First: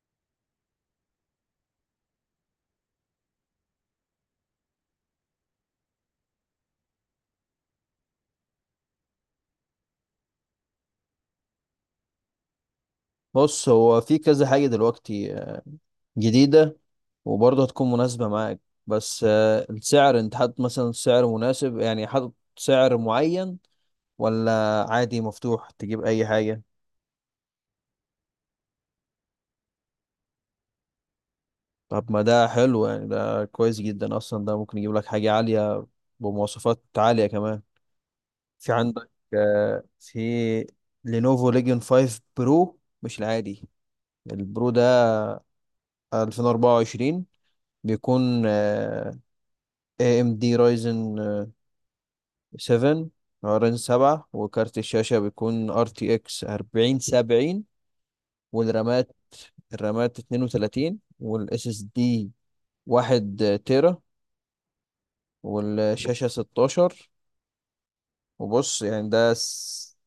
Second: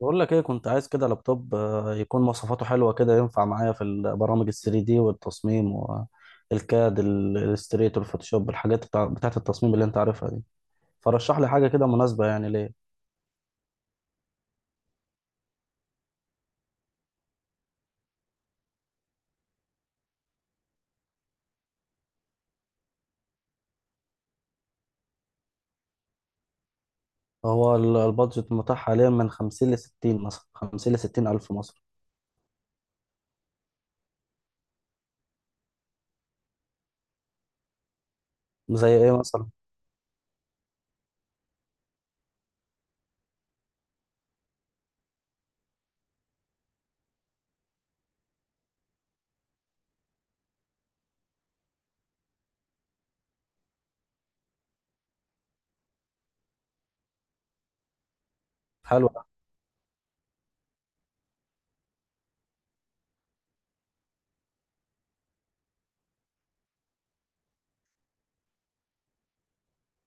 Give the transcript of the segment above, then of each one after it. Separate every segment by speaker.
Speaker 1: بقول لك ايه كنت عايز كده لابتوب، يكون مواصفاته حلوه كده، ينفع معايا في البرامج ال 3 دي والتصميم والكاد الاستريتور الفوتوشوب، الحاجات بتاعت التصميم اللي انت عارفها دي. فرشح لي حاجه كده مناسبه يعني ليه.
Speaker 2: بص، هو في كذا حاجة دلوقتي جديدة وبرضه هتكون مناسبة معاك. بس السعر، انت حاطط مثلا سعر مناسب، يعني حاطط سعر معين ولا عادي مفتوح تجيب أي حاجة؟
Speaker 1: هو البادجت متاح حاليا من 50 ل 60، مثلا 50 ل 60 الف مصري.
Speaker 2: طب ما ده حلو، يعني ده كويس جدا أصلا. ده ممكن يجيب لك حاجة عالية بمواصفات عالية كمان. في
Speaker 1: زي
Speaker 2: عندك
Speaker 1: ايه مثلا؟
Speaker 2: في لينوفو ليجيون 5 برو، مش العادي، البرو ده 2024. بيكون AMD Ryzen 7. رامين 7، وكارت الشاشة بيكون ار تي اكس 40 70.
Speaker 1: حلو
Speaker 2: والرامات
Speaker 1: ده.
Speaker 2: الرامات 32، والاس اس دي 1 تيرا، والشاشة 16. وبص، يعني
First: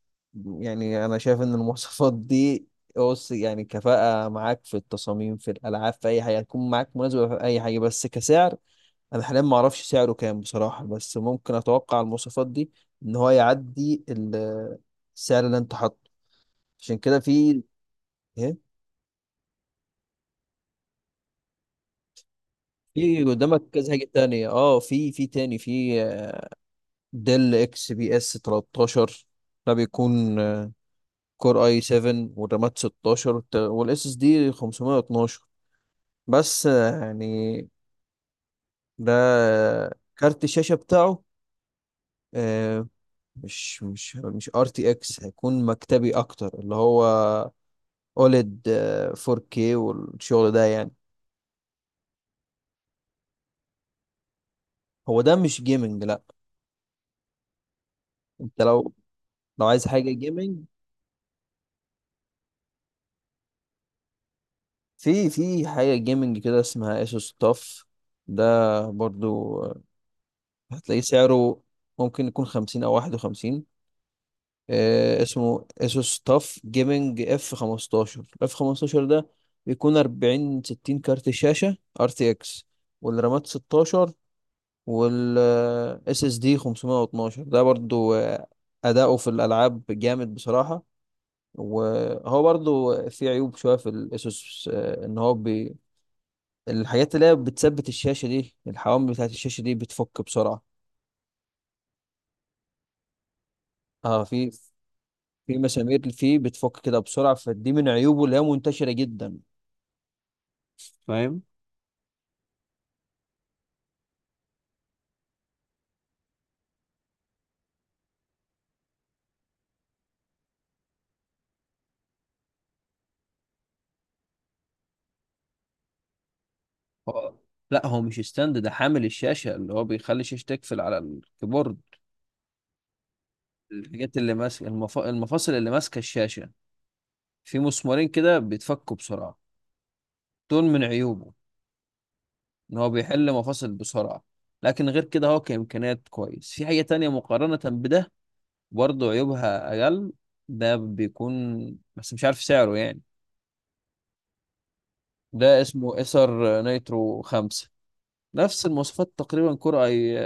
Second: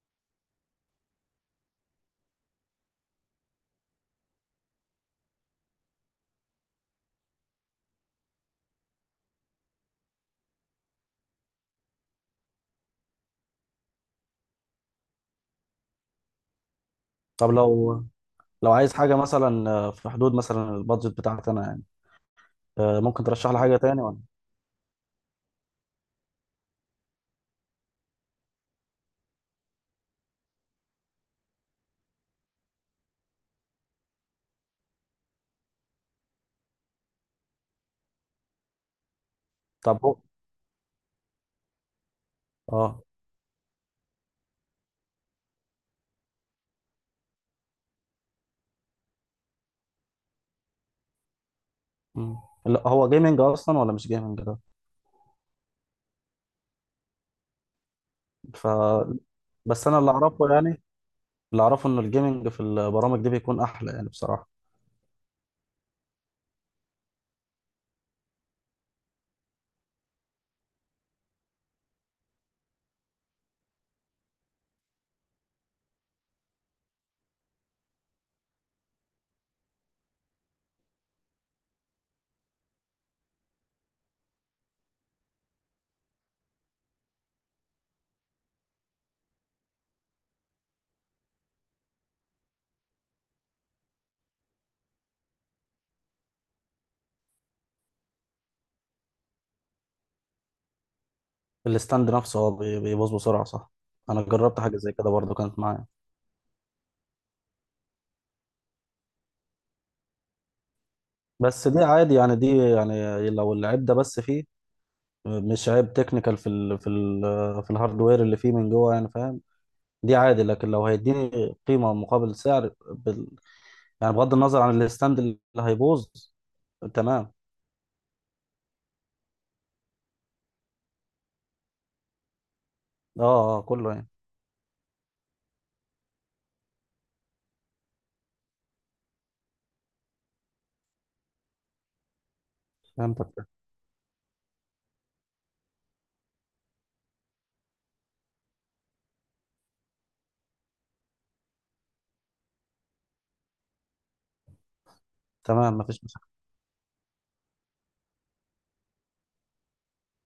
Speaker 2: يعني انا شايف ان المواصفات دي، بص، يعني كفاءة معاك في التصاميم، في الالعاب، في اي حاجة هتكون معاك مناسبة في اي حاجة. بس كسعر، انا حاليا ما اعرفش سعره كام بصراحة، بس ممكن اتوقع المواصفات دي ان هو يعدي السعر اللي انت حاطه، عشان كده
Speaker 1: طب
Speaker 2: في.
Speaker 1: لو
Speaker 2: إيه؟
Speaker 1: لو عايز حاجه مثلا، في حدود مثلا البادجت بتاعتي انا يعني،
Speaker 2: في
Speaker 1: ممكن ترشح لي
Speaker 2: قدامك
Speaker 1: حاجه
Speaker 2: كذا
Speaker 1: تاني
Speaker 2: حاجة
Speaker 1: ولا؟
Speaker 2: تانية، اه في، تاني، في ديل اكس بي اس 13. ده بيكون كور اي 7، والرامات 16، والاس اس دي 512. بس يعني ده
Speaker 1: طب هو.
Speaker 2: كارت الشاشة بتاعه آه،
Speaker 1: اه.
Speaker 2: مش ار تي اكس، هيكون مكتبي اكتر، اللي هو اوليد 4K والشغل ده يعني.
Speaker 1: مم. لا، هو جيمنج اصلا ولا مش جيمنج ده؟
Speaker 2: هو ده مش جيمنج لا. انت
Speaker 1: ف
Speaker 2: لو
Speaker 1: بس
Speaker 2: عايز
Speaker 1: انا
Speaker 2: حاجة
Speaker 1: اللي اعرفه
Speaker 2: جيمنج،
Speaker 1: يعني، اللي اعرفه ان الجيمنج في البرامج دي بيكون احلى يعني بصراحه.
Speaker 2: في حاجة جيمنج كده اسمها اسوس تاف. ده برضو هتلاقيه سعره ممكن يكون خمسين أو واحد وخمسين. اسمه اسوس تاف جيمنج اف خمستاشر ده. بيكون أربعين ستين، كارت شاشة ار تي اكس، والرامات ستاشر، وال اس اس دي خمسمية واتناشر. ده برضو أداؤه في الألعاب جامد بصراحة. وهو برضو في عيوب شوية في الاسوس، إن هو الحاجات اللي هي بتثبت الشاشة دي، الحوامل بتاعت الشاشة دي بتفك بسرعة.
Speaker 1: الستاند نفسه هو بيبوظ بسرعه، صح؟ انا
Speaker 2: اه، في
Speaker 1: جربت حاجه زي كده برضو، كانت معايا.
Speaker 2: مسامير فيه بتفك كده بسرعة، فدي من عيوبه اللي هي منتشرة جدا. فاهم.
Speaker 1: بس دي عادي يعني، دي يعني لو العيب ده بس فيه، مش عيب تكنيكال في ال في الهاردوير اللي فيه من جوه يعني، فاهم؟ دي عادي، لكن لو هيديني قيمه مقابل سعر بال، يعني بغض النظر عن الستاند اللي هيبوظ، تمام.
Speaker 2: هو- لا هو مش ستاند، ده حامل الشاشة اللي هو بيخلي الشاشة تقفل على الكيبورد.
Speaker 1: اه اه، كله يعني.
Speaker 2: الحاجات اللي ماسكة المفاصل اللي ماسكة الشاشة، في مسمارين كده بيتفكوا بسرعة. دول من عيوبه ان هو بيحل
Speaker 1: فهمتك.
Speaker 2: مفاصل بسرعة. لكن غير كده هو كإمكانيات كويس. في حاجة تانية مقارنة بده، برضه عيوبها أقل. ده بيكون، بس مش عارف سعره يعني. ده
Speaker 1: تمام،
Speaker 2: اسمه
Speaker 1: مفيش مشكله.
Speaker 2: ايسر نيترو خمسة. نفس المواصفات تقريبا، كور اي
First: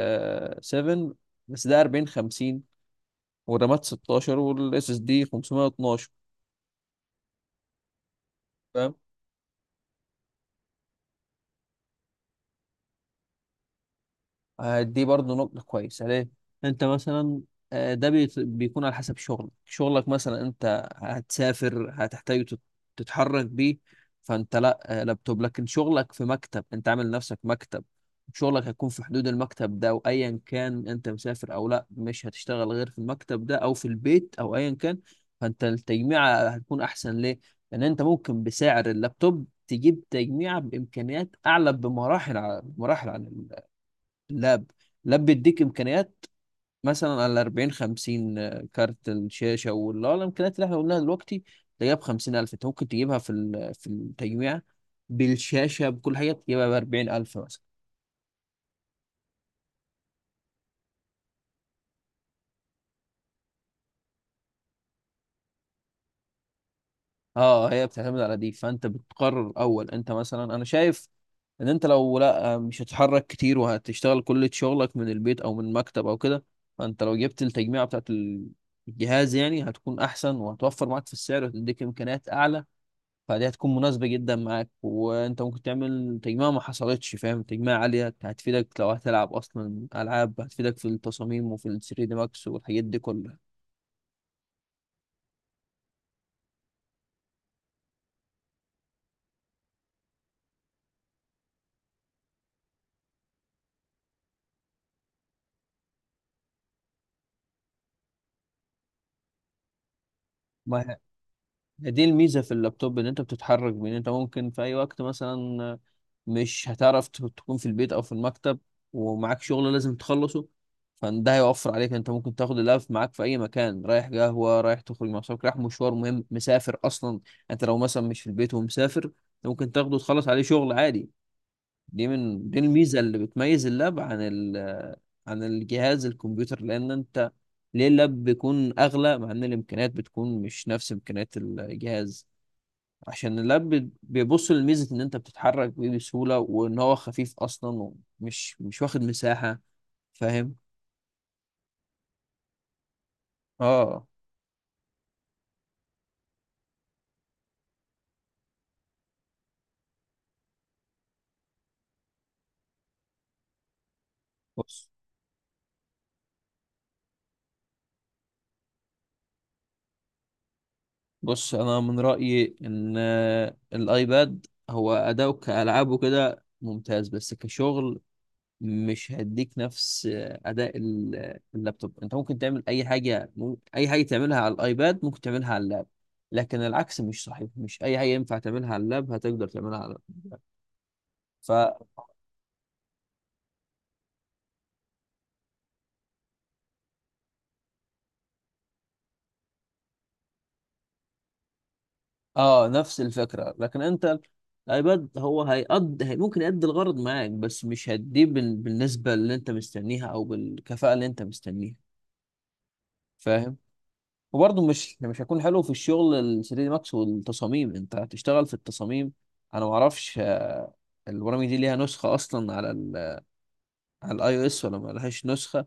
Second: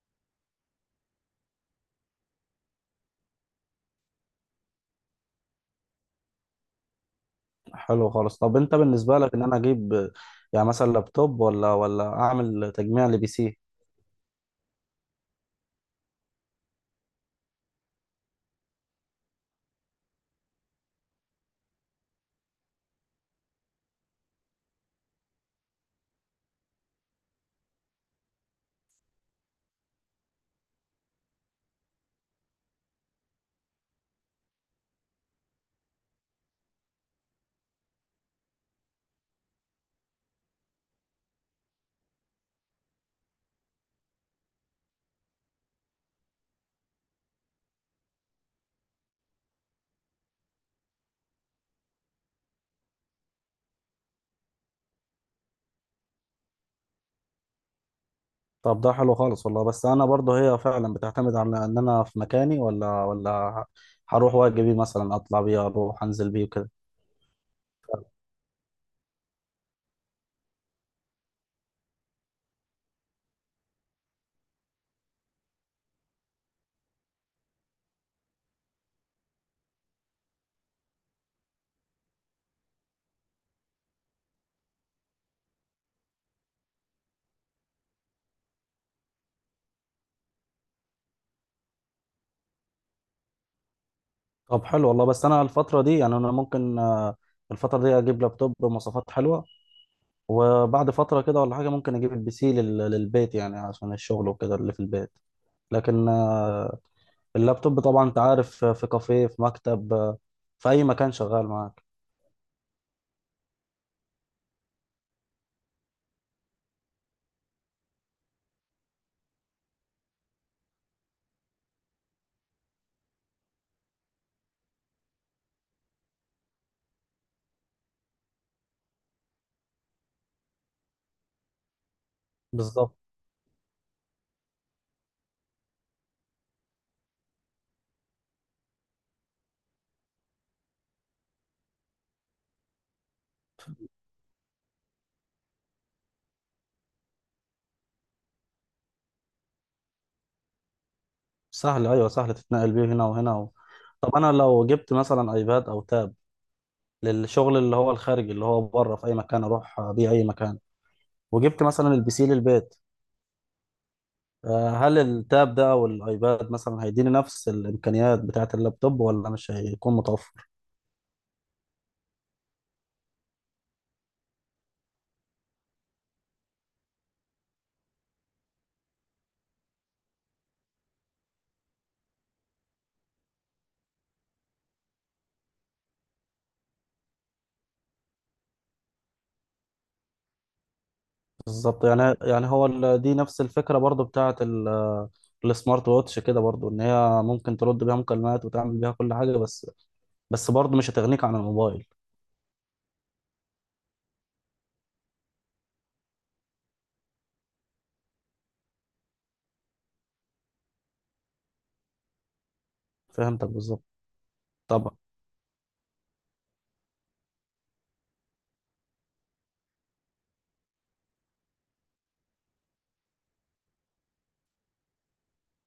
Speaker 2: سفن، بس ده 40 50، والرامات 16، والاس اس دي 512.
Speaker 1: حلو خالص. طب انت
Speaker 2: فاهم.
Speaker 1: بالنسبة لك، ان انا اجيب يعني مثلا لابتوب ولا اعمل تجميع لبي سي؟
Speaker 2: دي برضو نقطة كويسة ليه؟ أنت مثلا ده بيكون على حسب شغلك، شغلك مثلا أنت هتسافر هتحتاج تتحرك بيه. فأنت لا لابتوب، لكن شغلك في مكتب، أنت عامل نفسك مكتب. شغلك هيكون في حدود المكتب ده، وأيا كان أنت مسافر أو لا مش هتشتغل غير في المكتب ده أو في البيت أو أيا كان. فأنت التجميعة هتكون أحسن ليه؟ لأن أنت ممكن بسعر اللابتوب تجيب تجميعة بإمكانيات أعلى بمراحل، بمراحل عن لاب. بيديك امكانيات مثلا على 40 50، كارت الشاشه واللي هو الامكانيات اللي احنا قلناها دلوقتي، تلاقيها ب 50000. انت ممكن تجيبها في التجميع، بالشاشه بكل حاجه تجيبها ب 40000 مثلا.
Speaker 1: طب ده حلو خالص والله. بس انا برضه، هي فعلا بتعتمد على ان انا في مكاني ولا هروح واجي بيه، مثلا اطلع بيه، اروح انزل بيه وكده.
Speaker 2: اه، هي بتعتمد على دي، فانت بتقرر اول. انت مثلا انا شايف ان انت لو لا مش هتتحرك كتير وهتشتغل كل شغلك من البيت او من مكتب او كده. فانت لو جبت التجميع بتاعت الجهاز يعني هتكون احسن، وهتوفر معاك في السعر، وهتديك امكانيات اعلى. فدي هتكون مناسبة جدا معاك، وانت ممكن تعمل تجميع ما حصلتش فاهم. تجميع عالية هتفيدك لو هتلعب اصلا العاب، هتفيدك في التصاميم وفي ال 3 دي ماكس والحاجات دي كلها.
Speaker 1: طب حلو والله. بس انا الفترة دي يعني، انا ممكن، الفترة دي اجيب لابتوب بمواصفات حلوة، وبعد فترة كده ولا حاجة ممكن اجيب البي سي للبيت، يعني عشان الشغل وكده اللي في البيت. لكن اللابتوب طبعا انت عارف، في كافيه، في مكتب، في
Speaker 2: ما
Speaker 1: اي مكان شغال معاك.
Speaker 2: هي دي الميزة في اللابتوب، ان انت بتتحرك، بان انت ممكن في اي وقت مثلا مش هتعرف تكون في البيت او في المكتب. ومعاك شغل لازم تخلصه، فده هيوفر عليك. انت ممكن تاخد اللاب معاك في اي مكان، رايح قهوة، رايح تخرج مع صحابك، رايح مشوار مهم، مسافر اصلا. انت لو مثلا مش في البيت ومسافر، ممكن تاخده وتخلص عليه شغل عادي. دي
Speaker 1: بالظبط.
Speaker 2: الميزه اللي بتميز اللاب عن عن الجهاز الكمبيوتر، لان انت، ليه اللاب بيكون اغلى مع ان الامكانيات بتكون مش نفس امكانيات الجهاز؟ عشان اللاب بيبص لميزه ان انت بتتحرك بيه بسهوله وان هو خفيف اصلا ومش مش واخد مساحه. فاهم.
Speaker 1: سهل، ايوه سهل تتنقل بيه هنا وهنا
Speaker 2: اه.
Speaker 1: طب انا لو جبت مثلا ايباد او تاب للشغل، اللي هو الخارجي اللي هو بره، في اي مكان اروح بيه اي مكان، وجبت مثلا البي سي للبيت،
Speaker 2: بص
Speaker 1: هل التاب ده او الايباد مثلا هيديني نفس الامكانيات بتاعه اللابتوب، ولا مش هيكون متوفر؟
Speaker 2: بص انا من رايي ان الايباد هو اداؤه كالعاب وكده ممتاز، بس كشغل مش هيديك نفس اداء اللابتوب. انت ممكن تعمل اي حاجه تعملها على الايباد ممكن تعملها على اللاب. لكن العكس مش صحيح، مش اي حاجه ينفع تعملها على اللاب هتقدر تعملها على اللاب. ف
Speaker 1: بالظبط. يعني هو دي نفس الفكره برضو بتاعه السمارت ووتش كده، برضو ان هي ممكن ترد بيها مكالمات وتعمل بيها كل حاجه، بس. بس برضو مش هتغنيك عن الموبايل.
Speaker 2: اه، نفس الفكره. لكن انت الايباد هو ممكن يأدي الغرض معاك، بس مش هتديه بالنسبه اللي انت مستنيها او بالكفاءه اللي انت مستنيها.
Speaker 1: فهمتك
Speaker 2: فاهم؟
Speaker 1: بالظبط.
Speaker 2: وبرضه
Speaker 1: طبعا.
Speaker 2: مش هيكون حلو في الشغل ال 3 دي ماكس والتصاميم، انت هتشتغل في التصاميم. انا ما اعرفش البرامج دي ليها نسخه اصلا على الاي او اس ولا ما لهاش نسخه.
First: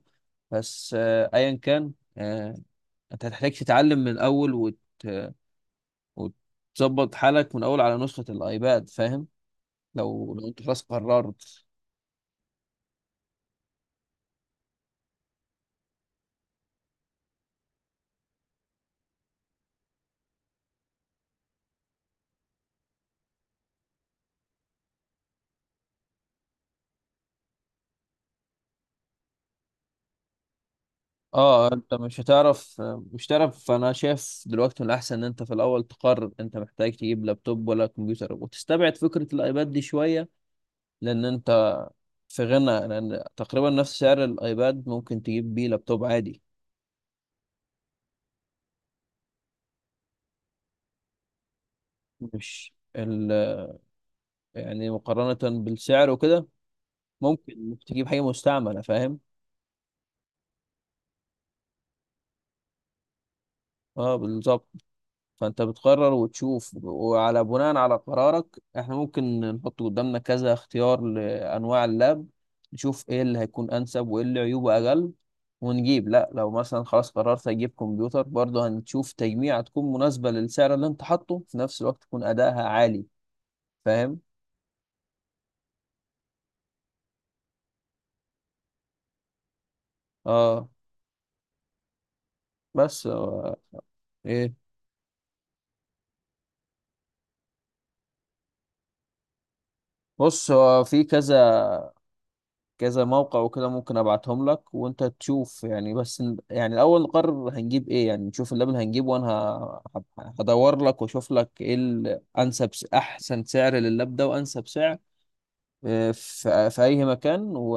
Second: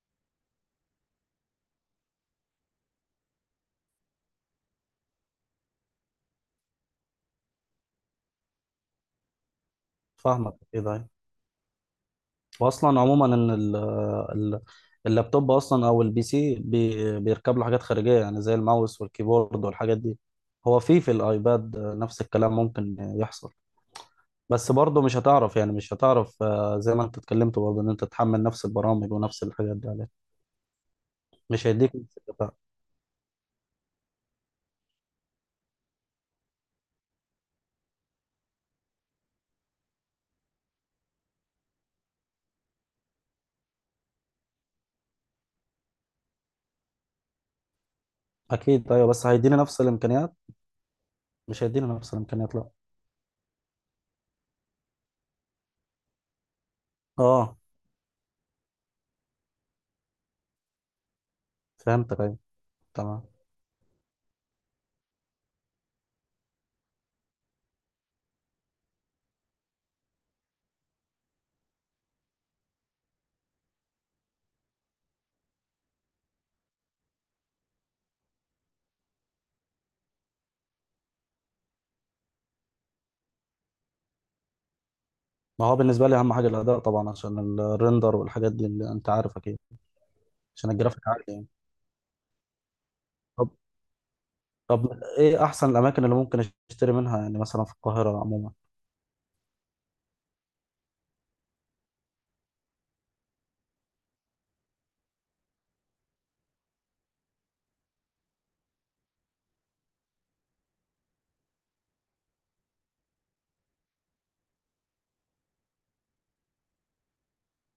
Speaker 2: بس ايا كان، آه، انت هتحتاج تتعلم من الاول وتظبط حالك من الاول على نسخه الايباد. فاهم. لو
Speaker 1: فاهمك.
Speaker 2: انت
Speaker 1: ايه
Speaker 2: خلاص
Speaker 1: ده؟
Speaker 2: قررت.
Speaker 1: واصلا عموما ان ال اللابتوب اصلا او البي سي، بيركب له حاجات خارجيه يعني، زي الماوس والكيبورد والحاجات دي. هو في الايباد نفس الكلام ممكن يحصل، بس برضه مش هتعرف، يعني مش هتعرف، زي ما انت اتكلمت برضه، ان انت تحمل نفس البرامج ونفس الحاجات دي عليه. مش
Speaker 2: اه انت
Speaker 1: هيديك نفس
Speaker 2: مش
Speaker 1: الكفاءة.
Speaker 2: هتعرف آه، مش هتعرف انا شايف دلوقتي من الاحسن ان انت في الاول تقرر انت محتاج تجيب لابتوب ولا كمبيوتر، وتستبعد فكره الايباد دي شويه. لان انت في غنى، لان تقريبا نفس سعر الايباد ممكن تجيب بيه لابتوب عادي.
Speaker 1: اكيد ايوه، بس هيديني نفس الامكانيات؟ مش هيدينا نفس الامكانيات، لا.
Speaker 2: مش ال... يعني مقارنة بالسعر وكده،
Speaker 1: اه،
Speaker 2: ممكن تجيب حاجة مستعملة. فاهم.
Speaker 1: فهمتك ايوه. تمام.
Speaker 2: اه بالظبط. فانت بتقرر وتشوف وعلى بناء على قرارك احنا ممكن نحط قدامنا كذا اختيار لانواع اللاب، نشوف ايه اللي هيكون انسب وايه اللي عيوبه اقل ونجيب. لا لو مثلا خلاص قررت اجيب كمبيوتر، برضه هنشوف تجميع تكون مناسبة للسعر اللي انت حاطه، في نفس الوقت تكون ادائها عالي. فاهم.
Speaker 1: ما هو بالنسبه لي اهم حاجه الاداء طبعا، عشان الريندر والحاجات دي اللي انت عارف اكيد،
Speaker 2: اه.
Speaker 1: عشان الجرافيك عالي يعني.
Speaker 2: بس
Speaker 1: طب.
Speaker 2: هو، ايه؟
Speaker 1: ايه احسن الاماكن اللي ممكن اشتري منها، يعني مثلا في القاهره عموما؟
Speaker 2: بص هو في كذا كذا موقع وكده، ممكن ابعتهم لك وانت تشوف يعني. بس يعني الاول نقرر هنجيب ايه، يعني نشوف اللبن هنجيبه، وانا هدور لك واشوف لك ايه الانسب، احسن سعر لللاب ده وانسب سعر. في اي مكان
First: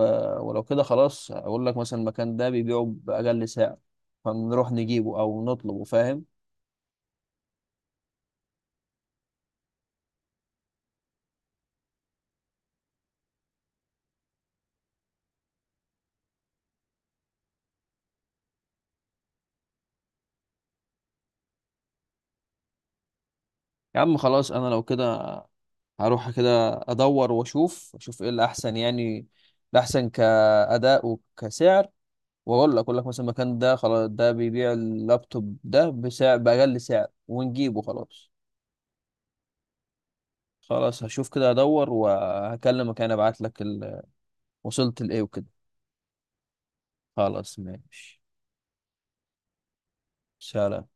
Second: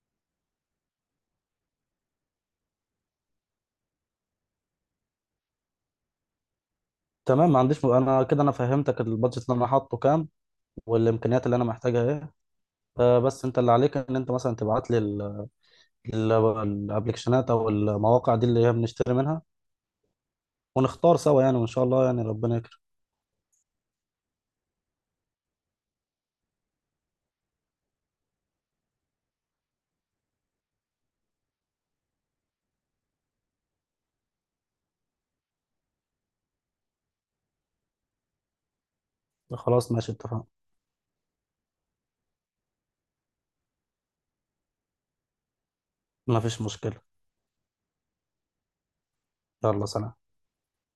Speaker 2: ولو كده خلاص، اقول لك مثلا المكان ده بيبيعه باقل سعر، فنروح نجيبه او نطلبه. فاهم.
Speaker 1: تمام. ما عنديش انا كده، انا فهمتك. البادجت اللي انا حاطه كام، والامكانيات اللي انا محتاجها ايه. بس انت اللي عليك، ان انت مثلا تبعت لي الابلكيشنات او المواقع دي اللي هي بنشتري منها، ونختار سوا يعني، وان شاء الله يعني ربنا يكرم.
Speaker 2: يا عم خلاص، انا لو كده هروح كده ادور واشوف، ايه الاحسن يعني، الاحسن كاداء وكسعر. واقول لك مثلا المكان ده خلاص ده بيبيع اللابتوب ده بسعر باقل سعر ونجيبه خلاص.
Speaker 1: خلاص ماشي، اتفقنا.
Speaker 2: خلاص هشوف كده ادور وهكلمك. انا ابعت لك وصلت لايه وكده.
Speaker 1: ما فيش مشكله.
Speaker 2: خلاص ماشي.
Speaker 1: يلا، سلام.
Speaker 2: سلام.